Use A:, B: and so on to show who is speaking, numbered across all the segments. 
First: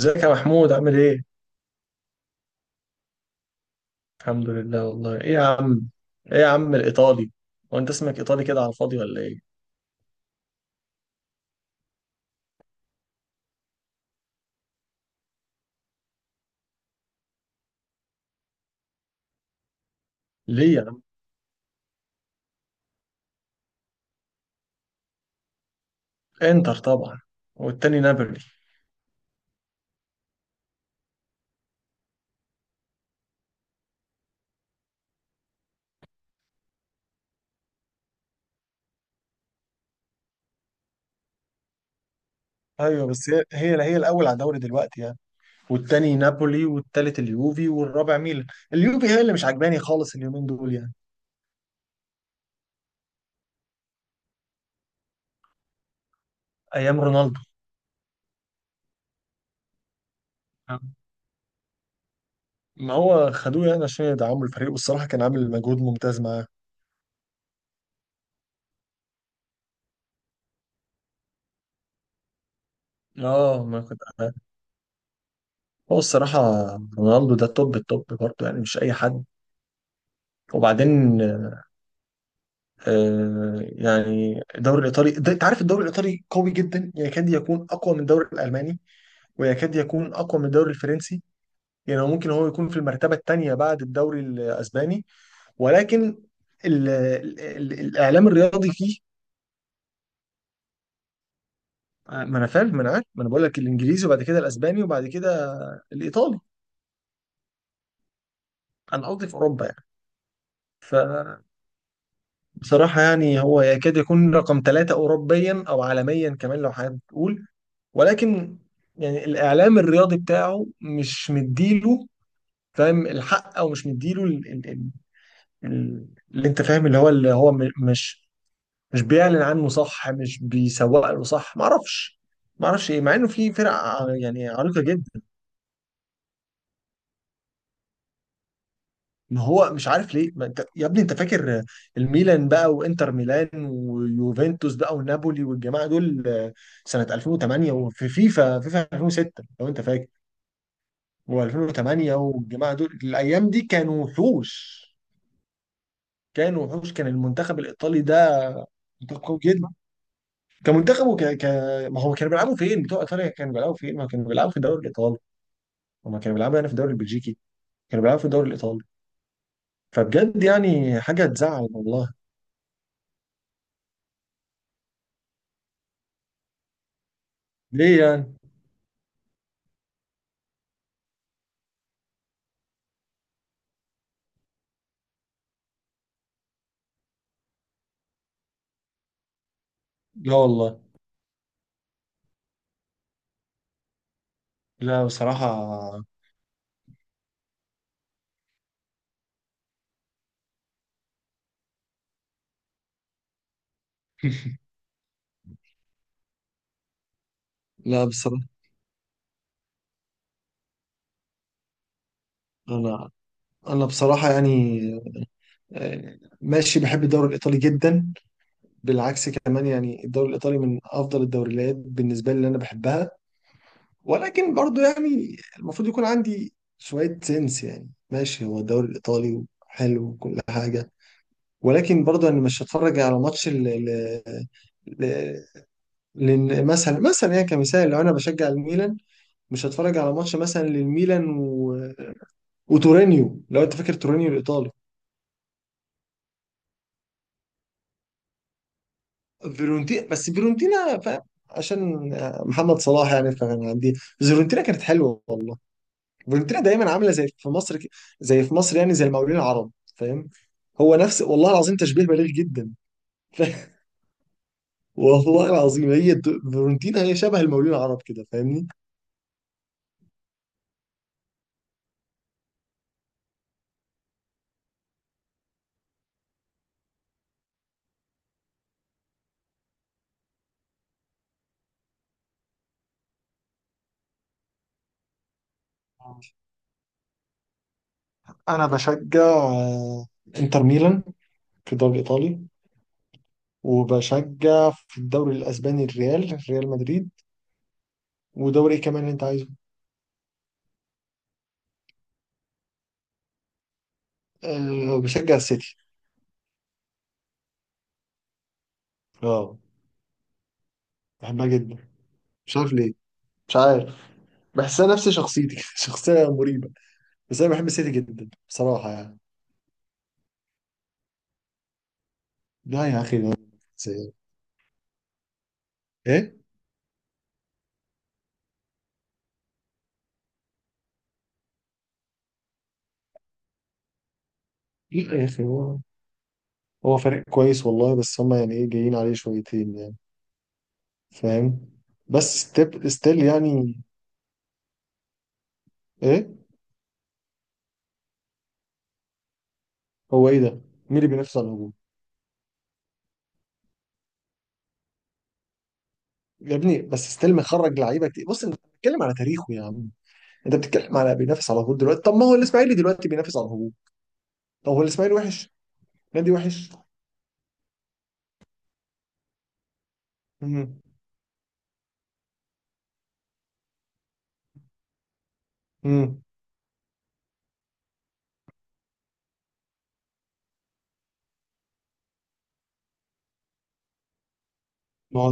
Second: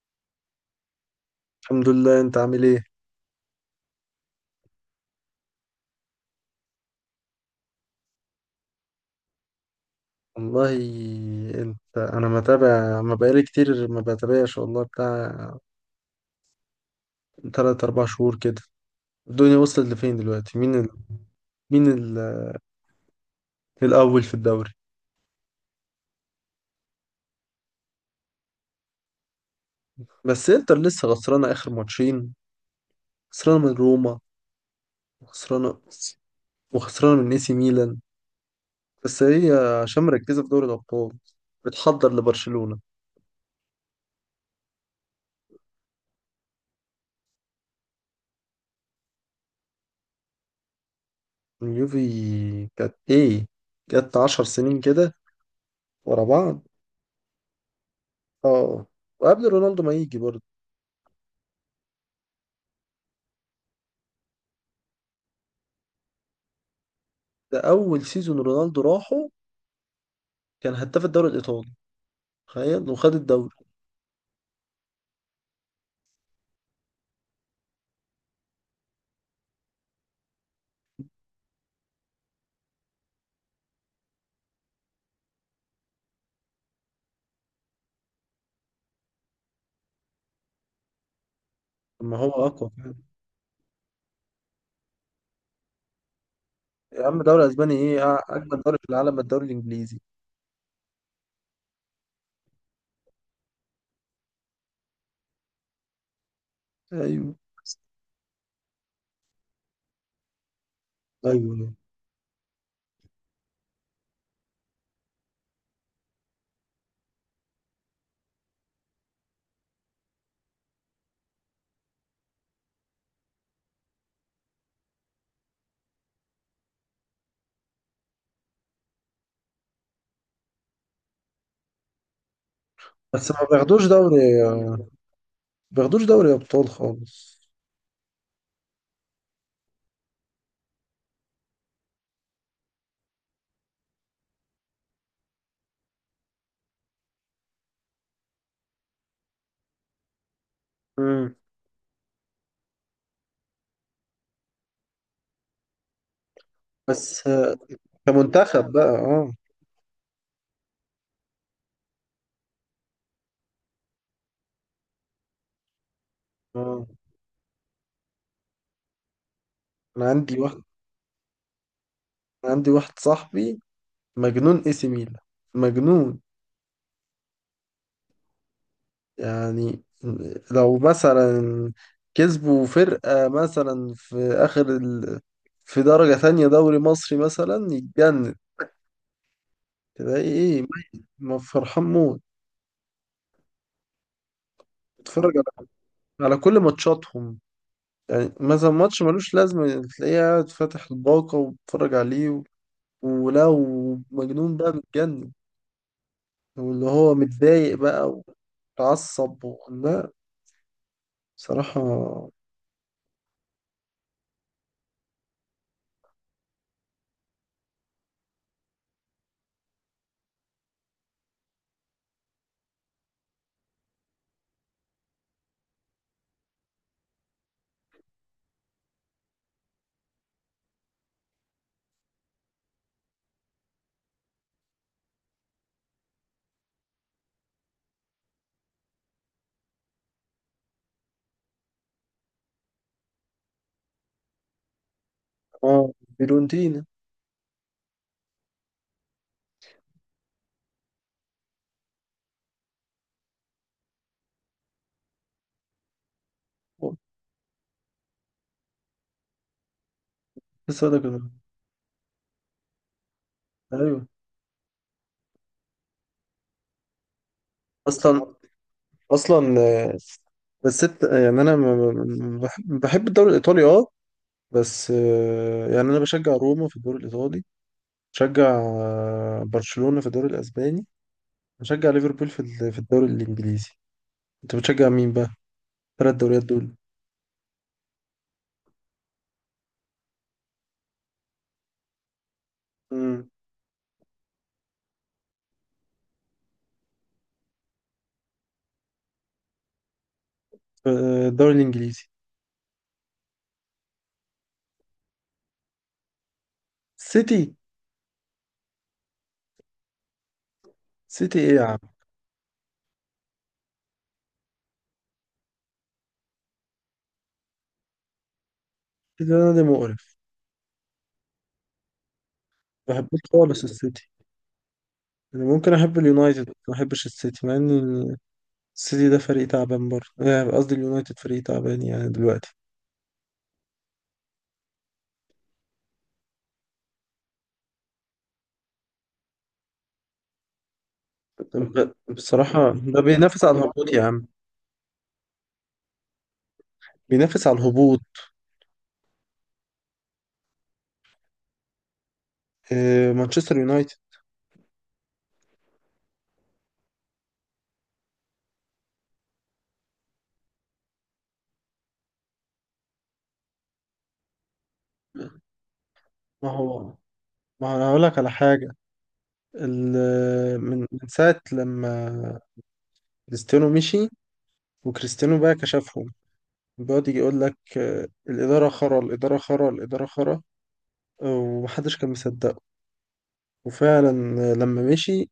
A: ازيك يا محمود، عامل ايه؟
B: الحمد لله. انت عامل ايه؟
A: الحمد لله والله. ايه يا عم؟ ايه يا عم الايطالي؟ هو انت اسمك ايطالي كده على الفاضي ولا ايه؟
B: والله. انا متابع، ما بقالي كتير ما بتابعش والله، بتاع 3 4 شهور كده. الدنيا وصلت لفين دلوقتي؟
A: ليه يا عم؟
B: مين الاول في الدوري؟
A: انتر طبعا. والتاني نابولي.
B: بس انتر لسه خسرانه اخر ماتشين، خسرانه من روما، وخسرانه، وخسرانه من اي سي ميلان. بس هي عشان مركزه في دوري الابطال بتحضر لبرشلونه.
A: ايوه، بس هي الاول على الدوري دلوقتي يعني. والتاني نابولي والتالت اليوفي والرابع ميلان. اليوفي هي اللي مش عجباني خالص اليومين دول يعني.
B: اليوفي كانت ايه؟ جت 10 سنين كده ورا بعض.
A: ايام رونالدو.
B: اه. وقبل رونالدو ما يجي برضه.
A: ما هو خدوه يعني عشان يدعموا الفريق، والصراحه كان عامل مجهود ممتاز معاه.
B: ده اول سيزون رونالدو راحه، كان هداف الدوري الايطالي، تخيل وخد الدوري.
A: اه ما كنت. هو الصراحه رونالدو ده توب التوب برضه، يعني مش اي حد. وبعدين يعني الدوري الايطالي ده، انت عارف الدوري الايطالي قوي جدا، يعني يكاد يكون اقوى من الدوري الالماني، ويكاد يكون اقوى من الدوري الفرنسي. يعني
B: طب ما
A: ممكن
B: هو
A: هو يكون
B: اقوى
A: في
B: فعلا.
A: المرتبه الثانيه بعد الدوري الاسباني، ولكن ال
B: يا عم،
A: ال
B: دوري
A: ال
B: اسباني ايه؟
A: الاعلام
B: اجمل
A: الرياضي
B: دوري في
A: فيه.
B: العالم الدوري الانجليزي.
A: ما انا فاهم، ما انا عارف، ما انا بقول لك الانجليزي وبعد كده الاسباني وبعد كده الايطالي.
B: ايوه.
A: انا قصدي في اوروبا يعني، فبصراحه
B: ايوه
A: يعني هو يكاد يكون رقم ثلاثه اوروبيا او عالميا كمان لو حابب تقول. ولكن يعني الاعلام الرياضي بتاعه مش مديله، فاهم، الحق او مش مديله اللي انت فاهم، اللي هو مش بيعلن عنه صح، مش بيسوق له صح، ما اعرفش ايه، مع انه
B: بس ما
A: في فرق
B: بياخدوش دوري،
A: يعني عريقه جدا.
B: ما بياخدوش دوري ابطال خالص.
A: ما هو مش عارف ليه، ما انت يا ابني انت فاكر الميلان بقى وانتر ميلان ويوفنتوس بقى ونابولي والجماعه دول سنه 2008، وفي فيفا 2006 لو انت فاكر،
B: امم.
A: و2008، والجماعه دول الايام دي كانوا وحوش. كانوا وحوش. كان
B: بس
A: المنتخب الايطالي ده
B: كمنتخب بقى،
A: منتخب
B: اه.
A: قوي جدا. كمنتخب ما هو كانوا بيلعبوا فين؟ بتوع ايطاليا كانوا بيلعبوا فين؟ ما كانوا بيلعبوا في الدوري الايطالي، وما كانوا بيلعبوا يعني في
B: اه.
A: الدوري البلجيكي. كانوا بيلعبوا في الدوري الايطالي،
B: انا عندي
A: فبجد
B: واحد
A: يعني حاجه تزعل والله.
B: أنا عندي واحد صاحبي مجنون اي سي ميلان، مجنون.
A: ليه يعني؟
B: يعني لو مثلا كسبوا فرقة مثلا في آخر في درجة تانية دوري مصري مثلا يتجنن، تلاقي
A: لا
B: إيه؟
A: والله.
B: ما فرحان موت.
A: لا
B: بتتفرج
A: بصراحه.
B: على كل ماتشاتهم. يعني مثلا ماتش ملوش لازمة تلاقيه قاعد فاتح الباقة وبتتفرج عليه ولو مجنون بقى متجنن، واللي هو متضايق
A: لا
B: بقى
A: بصراحة.
B: وتعصب لا، بصراحة.
A: أنا أنا بصراحة يعني ماشي، بحب الدوري الإيطالي جدا. بالعكس كمان، يعني الدوري الإيطالي من أفضل الدوريات بالنسبة لي، اللي أنا بحبها. ولكن برضو يعني المفروض يكون عندي شوية سنس. يعني ماشي، هو الدوري الإيطالي حلو وكل حاجة، ولكن برضو أنا مش هتفرج على ماتش ل- لان مثلا يعني كمثال، لو انا بشجع الميلان، مش هتفرج على ماتش مثلا للميلان وتورينيو، لو انت فاكر تورينيو الايطالي.
B: اه. فيورنتينا.
A: فيرونتينا، بس فيرونتينا، فاهم، عشان محمد صلاح يعني، فكان عندي فيرونتينا كانت حلوه والله. فالورنتينا دايما عامله زي في مصر، زي في مصر، يعني زي المقاولين العرب، فاهم.
B: لسه
A: هو
B: أقول لك
A: نفس،
B: أنا-
A: والله العظيم تشبيه بليغ جدا.
B: أيوه.
A: والله العظيم، فيورنتينا هي شبه المقاولين العرب كده،
B: أصلا
A: فاهمني.
B: اصلا آه، بس يعني انا بحب الدوري الايطالي، اه. بس يعني انا بشجع روما في الدوري الايطالي. بشجع برشلونة في الدوري الاسباني. بشجع ليفربول في الدوري الانجليزي. انت بتشجع مين بقى، الثلاث دوريات دول؟
A: انا بشجع انتر ميلان في الدوري الايطالي.
B: امم.
A: وبشجع في الدوري الاسباني ريال مدريد. ودوري ايه كمان اللي انت عايزه؟
B: الدوري الانجليزي.
A: أه، بشجع السيتي.
B: سيتي.
A: اه،
B: سيتي
A: بحبها
B: ايه يا عم؟
A: جدا. مش عارف ليه. مش عارف. بحسها نفس شخصيتي شخصيه مريبه. بس انا بحب السيتي جدا بصراحه يعني.
B: سيتي ده نادي مقرف،
A: لا
B: ما
A: يا اخي
B: بحبوش
A: ده.
B: خالص السيتي.
A: زي-
B: انا ممكن احب
A: ايه.
B: اليونايتد ما احبش السيتي، مع ان السيتي ده فريق تعبان برضه، قصدي اليونايتد فريق تعبان يعني دلوقتي.
A: لا يا اخي، هو فريق كويس والله. بس هم يعني ايه، جايين عليه شويتين يعني، فاهم. بس
B: بصراحة
A: ستيب
B: ده
A: ستيل
B: بينافس على
A: يعني.
B: الهبوط يا عم.
A: ايه.
B: بينافس على الهبوط.
A: هو ايه ده؟ مين اللي بينافس على الهجوم؟
B: مانشستر يونايتد.
A: يا ابني بس ستيل مخرج لعيبه كتير. بص، انت بتتكلم على تاريخه يا عم. انت بتتكلم على بينافس على الهجوم دلوقتي. طب ما هو الاسماعيلي دلوقتي بينافس على الهجوم. طب هو الاسماعيلي وحش؟ نادي
B: ما
A: وحش؟
B: هو ما هو انا هقول لك على حاجة. من
A: امم
B: من ساعة لما كريستيانو مشي، وكريستيانو بقى كشفهم.
A: امم
B: بيقعد يجي يقول لك الإدارة خرا، الإدارة خرا، الإدارة خرا. ومحدش كان مصدقه. وفعلا لما مشي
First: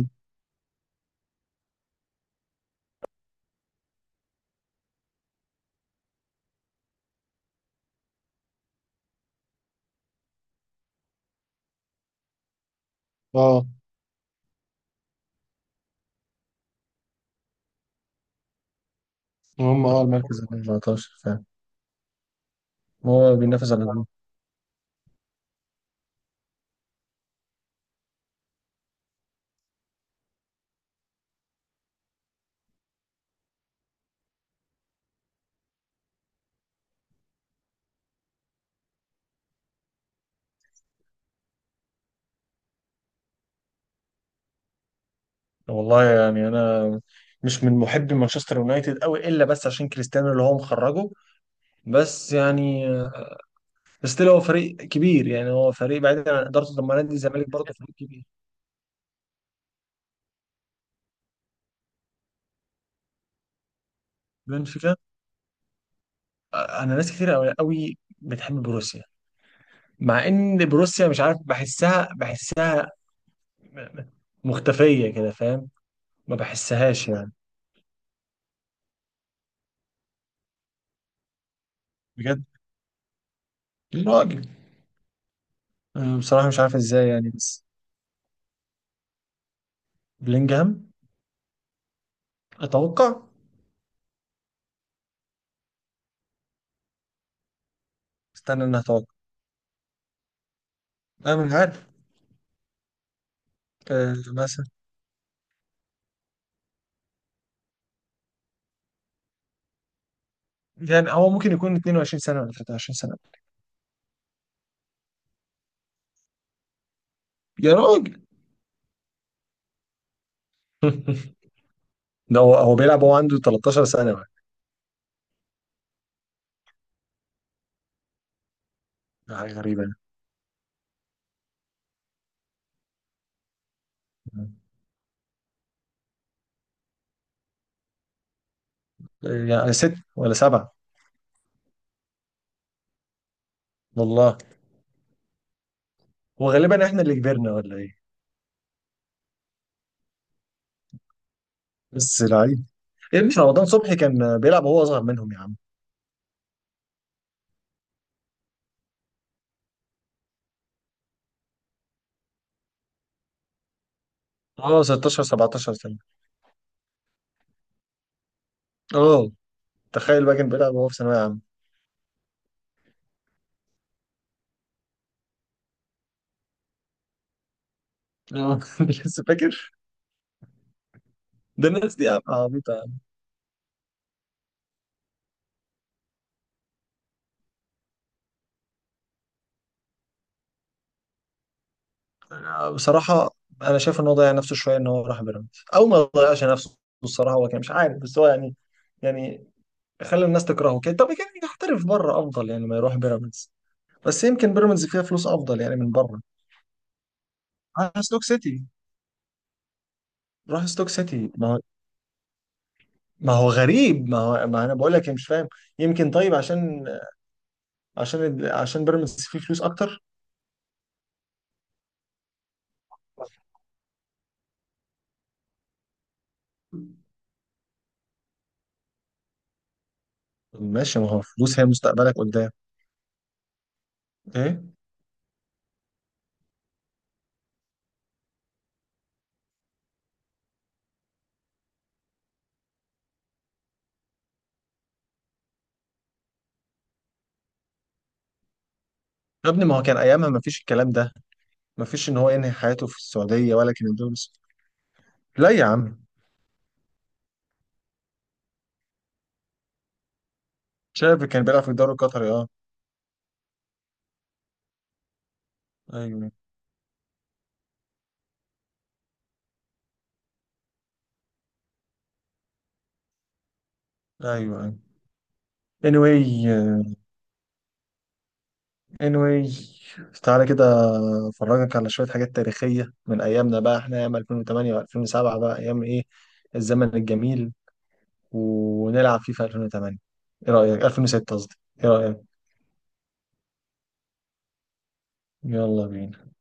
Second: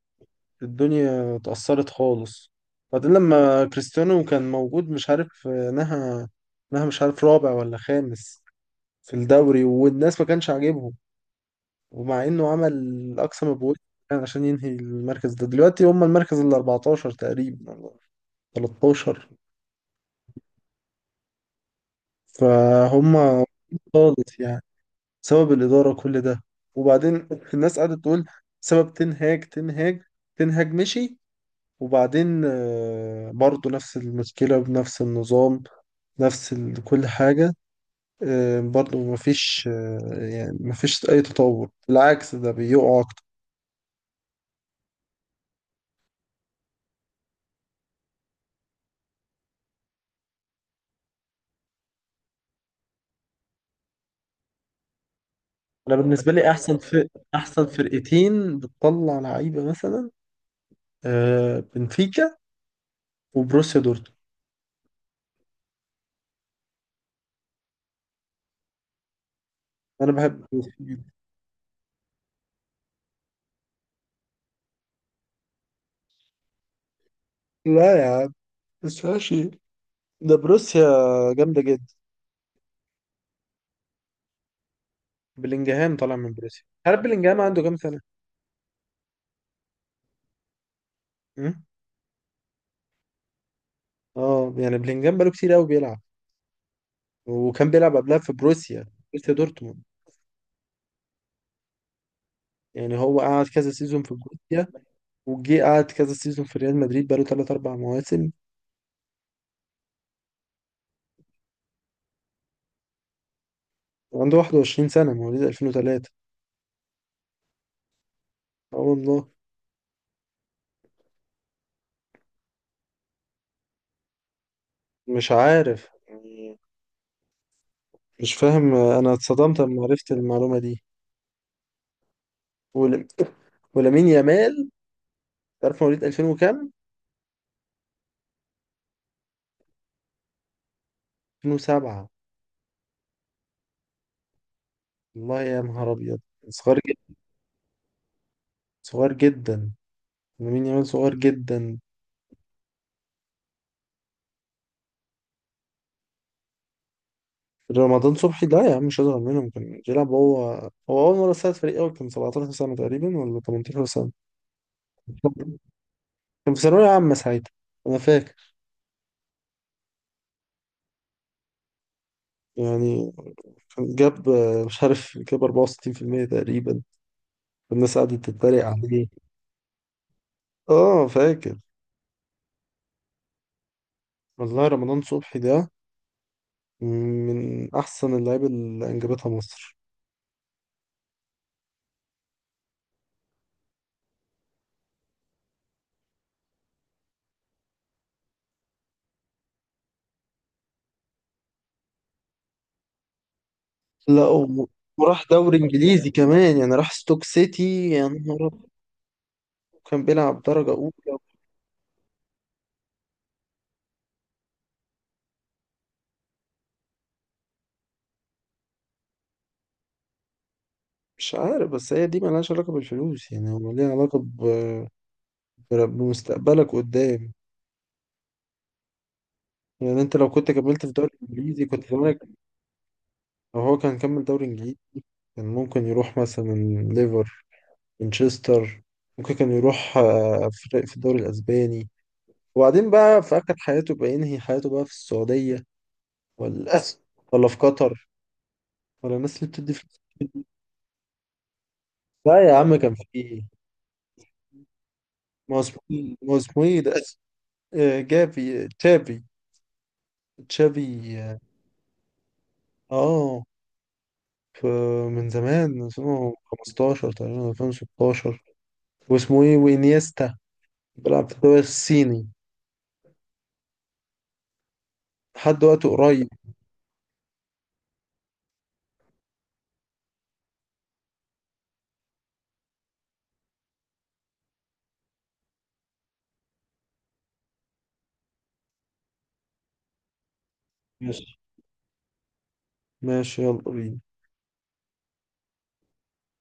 B: الدنيا اتأثرت خالص. بعدين لما كريستيانو كان موجود مش عارف نهى مش عارف رابع ولا خامس في الدوري، والناس ما كانش عاجبهم. ومع انه عمل اقصى ما
A: اه
B: بوسع عشان ينهي المركز ده، دلوقتي هم المركز ال 14 تقريبا ولا 13.
A: هم اه المركز ال 14، فاهم.
B: فهم
A: هو بينافس على الهجوم.
B: خالص يعني. سبب الإدارة كل ده. وبعدين الناس قاعدة تقول سبب تنهاج مشي. وبعدين برضه نفس المشكلة بنفس النظام، نفس كل حاجة. برضه مفيش. يعني مفيش أي تطور، بالعكس ده بيقعوا.
A: والله يعني انا مش من محبي مانشستر يونايتد قوي، الا بس عشان كريستيانو اللي هو مخرجه. بس يعني ستيل هو فريق كبير، يعني هو
B: انا
A: فريق بعيد
B: بالنسبه
A: عن
B: لي
A: ادارته. طب ما نادي الزمالك
B: احسن
A: برضه فريق كبير.
B: فرقتين بتطلع لعيبه مثلا بنفيكا وبروسيا دورتموند.
A: بنفيكا. انا ناس كتير قوي قوي بتحب بروسيا.
B: انا
A: مع
B: بحب
A: ان
B: بروسيا
A: بروسيا
B: جدا.
A: مش عارف، بحسها مختفيه كده، فاهم؟ ما بحسهاش يعني.
B: لا يا عم، بس ماشي، ده بروسيا جامده جدا.
A: بجد. راجل.
B: بلينجهام طالع
A: أنا
B: من
A: بصراحه مش
B: بروسيا،
A: عارف
B: عارف
A: ازاي يعني،
B: بلينجهام عنده
A: بس
B: كام سنه؟
A: بلينجهام.
B: م?
A: اتوقع.
B: اه. يعني بلينجهام بقاله كتير قوي بيلعب، وكان بيلعب قبلها في
A: استنى، انا
B: بروسيا،
A: اتوقع.
B: بروسيا دورتموند.
A: انا مش عارف.
B: يعني هو قعد كذا سيزون
A: أه
B: في
A: مثلا.
B: بروسيا، وجي قعد كذا سيزون في ريال مدريد، بقاله 3 4 مواسم.
A: يعني هو ممكن يكون 22 سنة ولا 23 سنة.
B: وعنده 21 سنه، مواليد 2003.
A: يا راجل.
B: اه والله.
A: ده هو بيلعب وهو عنده 13 سنة بقى.
B: مش عارف يعني، مش فاهم، انا
A: ده حاجة
B: اتصدمت لما
A: غريبة.
B: عرفت المعلومه دي. ول- ولامين
A: يعني
B: يامال، عارف مواليد 2000 وكام؟
A: يعني ست ولا سبعة.
B: 2007.
A: والله.
B: والله يا نهار ابيض.
A: هو
B: صغير
A: غالبا احنا اللي
B: جدا،
A: كبرنا ولا ايه؟
B: صغير جدا، لامين يامال صغير جدا.
A: بس لعيب. يا ابني رمضان صبحي كان بيلعب وهو اصغر منهم يا عم.
B: رمضان صبحي لا يا عم مش اصغر منهم، كان بيلعب هو. هو اول مره ساعد فريق اول كان 17 سنه تقريبا ولا 18 سنه.
A: اه، 16 17 سنة.
B: كان في ثانويه عامه ساعتها، انا فاكر.
A: اه تخيل بقى، كان بيلعب وهو في ثانوية عامة.
B: يعني كان جاب مش عارف، جاب 64% تقريبا، الناس قعدت
A: اه.
B: تتريق عليه.
A: لسه فاكر.
B: اه فاكر.
A: ده الناس دي عبيطة يا عم.
B: والله رمضان صبحي ده من احسن اللعيبه اللي انجبتها مصر.
A: أنا بصراحة انا شايف ان هو ضيع نفسه شوية، ان هو راح بيراميدز. او ما ضيعش نفسه، الصراحة هو كان مش عارف، بس هو يعني خلى الناس تكرهه كده. طب كان يحترف بره افضل، يعني ما يروح بيراميدز. بس
B: لا
A: يمكن بيراميدز فيها
B: وراح
A: فلوس
B: دوري
A: افضل يعني من
B: انجليزي
A: بره.
B: كمان، يعني راح ستوك سيتي.
A: راح
B: يا
A: ستوك
B: نهار
A: سيتي.
B: أبيض، كان بيلعب
A: راح
B: درجه
A: ستوك
B: اولى.
A: سيتي، ما هو. ما هو غريب، ما هو، ما انا بقول لك، يعني مش فاهم. يمكن طيب، عشان بيراميدز فيه فلوس اكتر.
B: مش عارف، بس هي دي ملهاش علاقه بالفلوس، يعني هو ليها علاقه بمستقبلك قدام. يعني انت لو كنت كملت في
A: ماشي،
B: دوري
A: ما هو فلوس هي
B: انجليزي كنت
A: مستقبلك
B: زمانك،
A: قدام.
B: لو هو كان كمل دوري
A: ايه.
B: انجليزي كان ممكن يروح مثلا ليفر، مانشستر، ممكن كان يروح فرق في الدوري الاسباني، وبعدين بقى في آخر حياته بقى ينهي حياته بقى في السعودية، ولا ولا في قطر، ولا الناس اللي
A: يا ابني
B: بتدي
A: ما هو كان
B: فلوس.
A: ايامها ما فيش الكلام ده. ما فيش ان هو
B: لا
A: ينهي
B: يا عم
A: حياته
B: كان
A: في
B: في.
A: السعوديه، ولا كان لا
B: ما هو
A: يا
B: اسمه
A: عم.
B: إيه؟ ما هو اسمه ايه ده؟ جافي، تشافي. تشافي
A: شايف
B: اه.
A: كان بيلعب في الدوري القطري، اه.
B: آه، ف- من زمان، من
A: ايوه،
B: 2015 تقريبا، 2016. واسمه ايه، وانيستا، بيلعب في الدوري الصيني
A: ايوه، ايوه.
B: لحد وقت
A: Anyway.
B: قريب.
A: Anyway. تعالى كده افرجك على شوية حاجات تاريخية من أيامنا بقى، احنا أيام 2008 و2007 بقى، أيام إيه، الزمن الجميل. ونلعب فيه في 2008. إيه رأيك؟ 2006
B: ماشي.
A: قصدي. إيه رأيك؟
B: ماشي يلا بينا.
A: يلا بينا.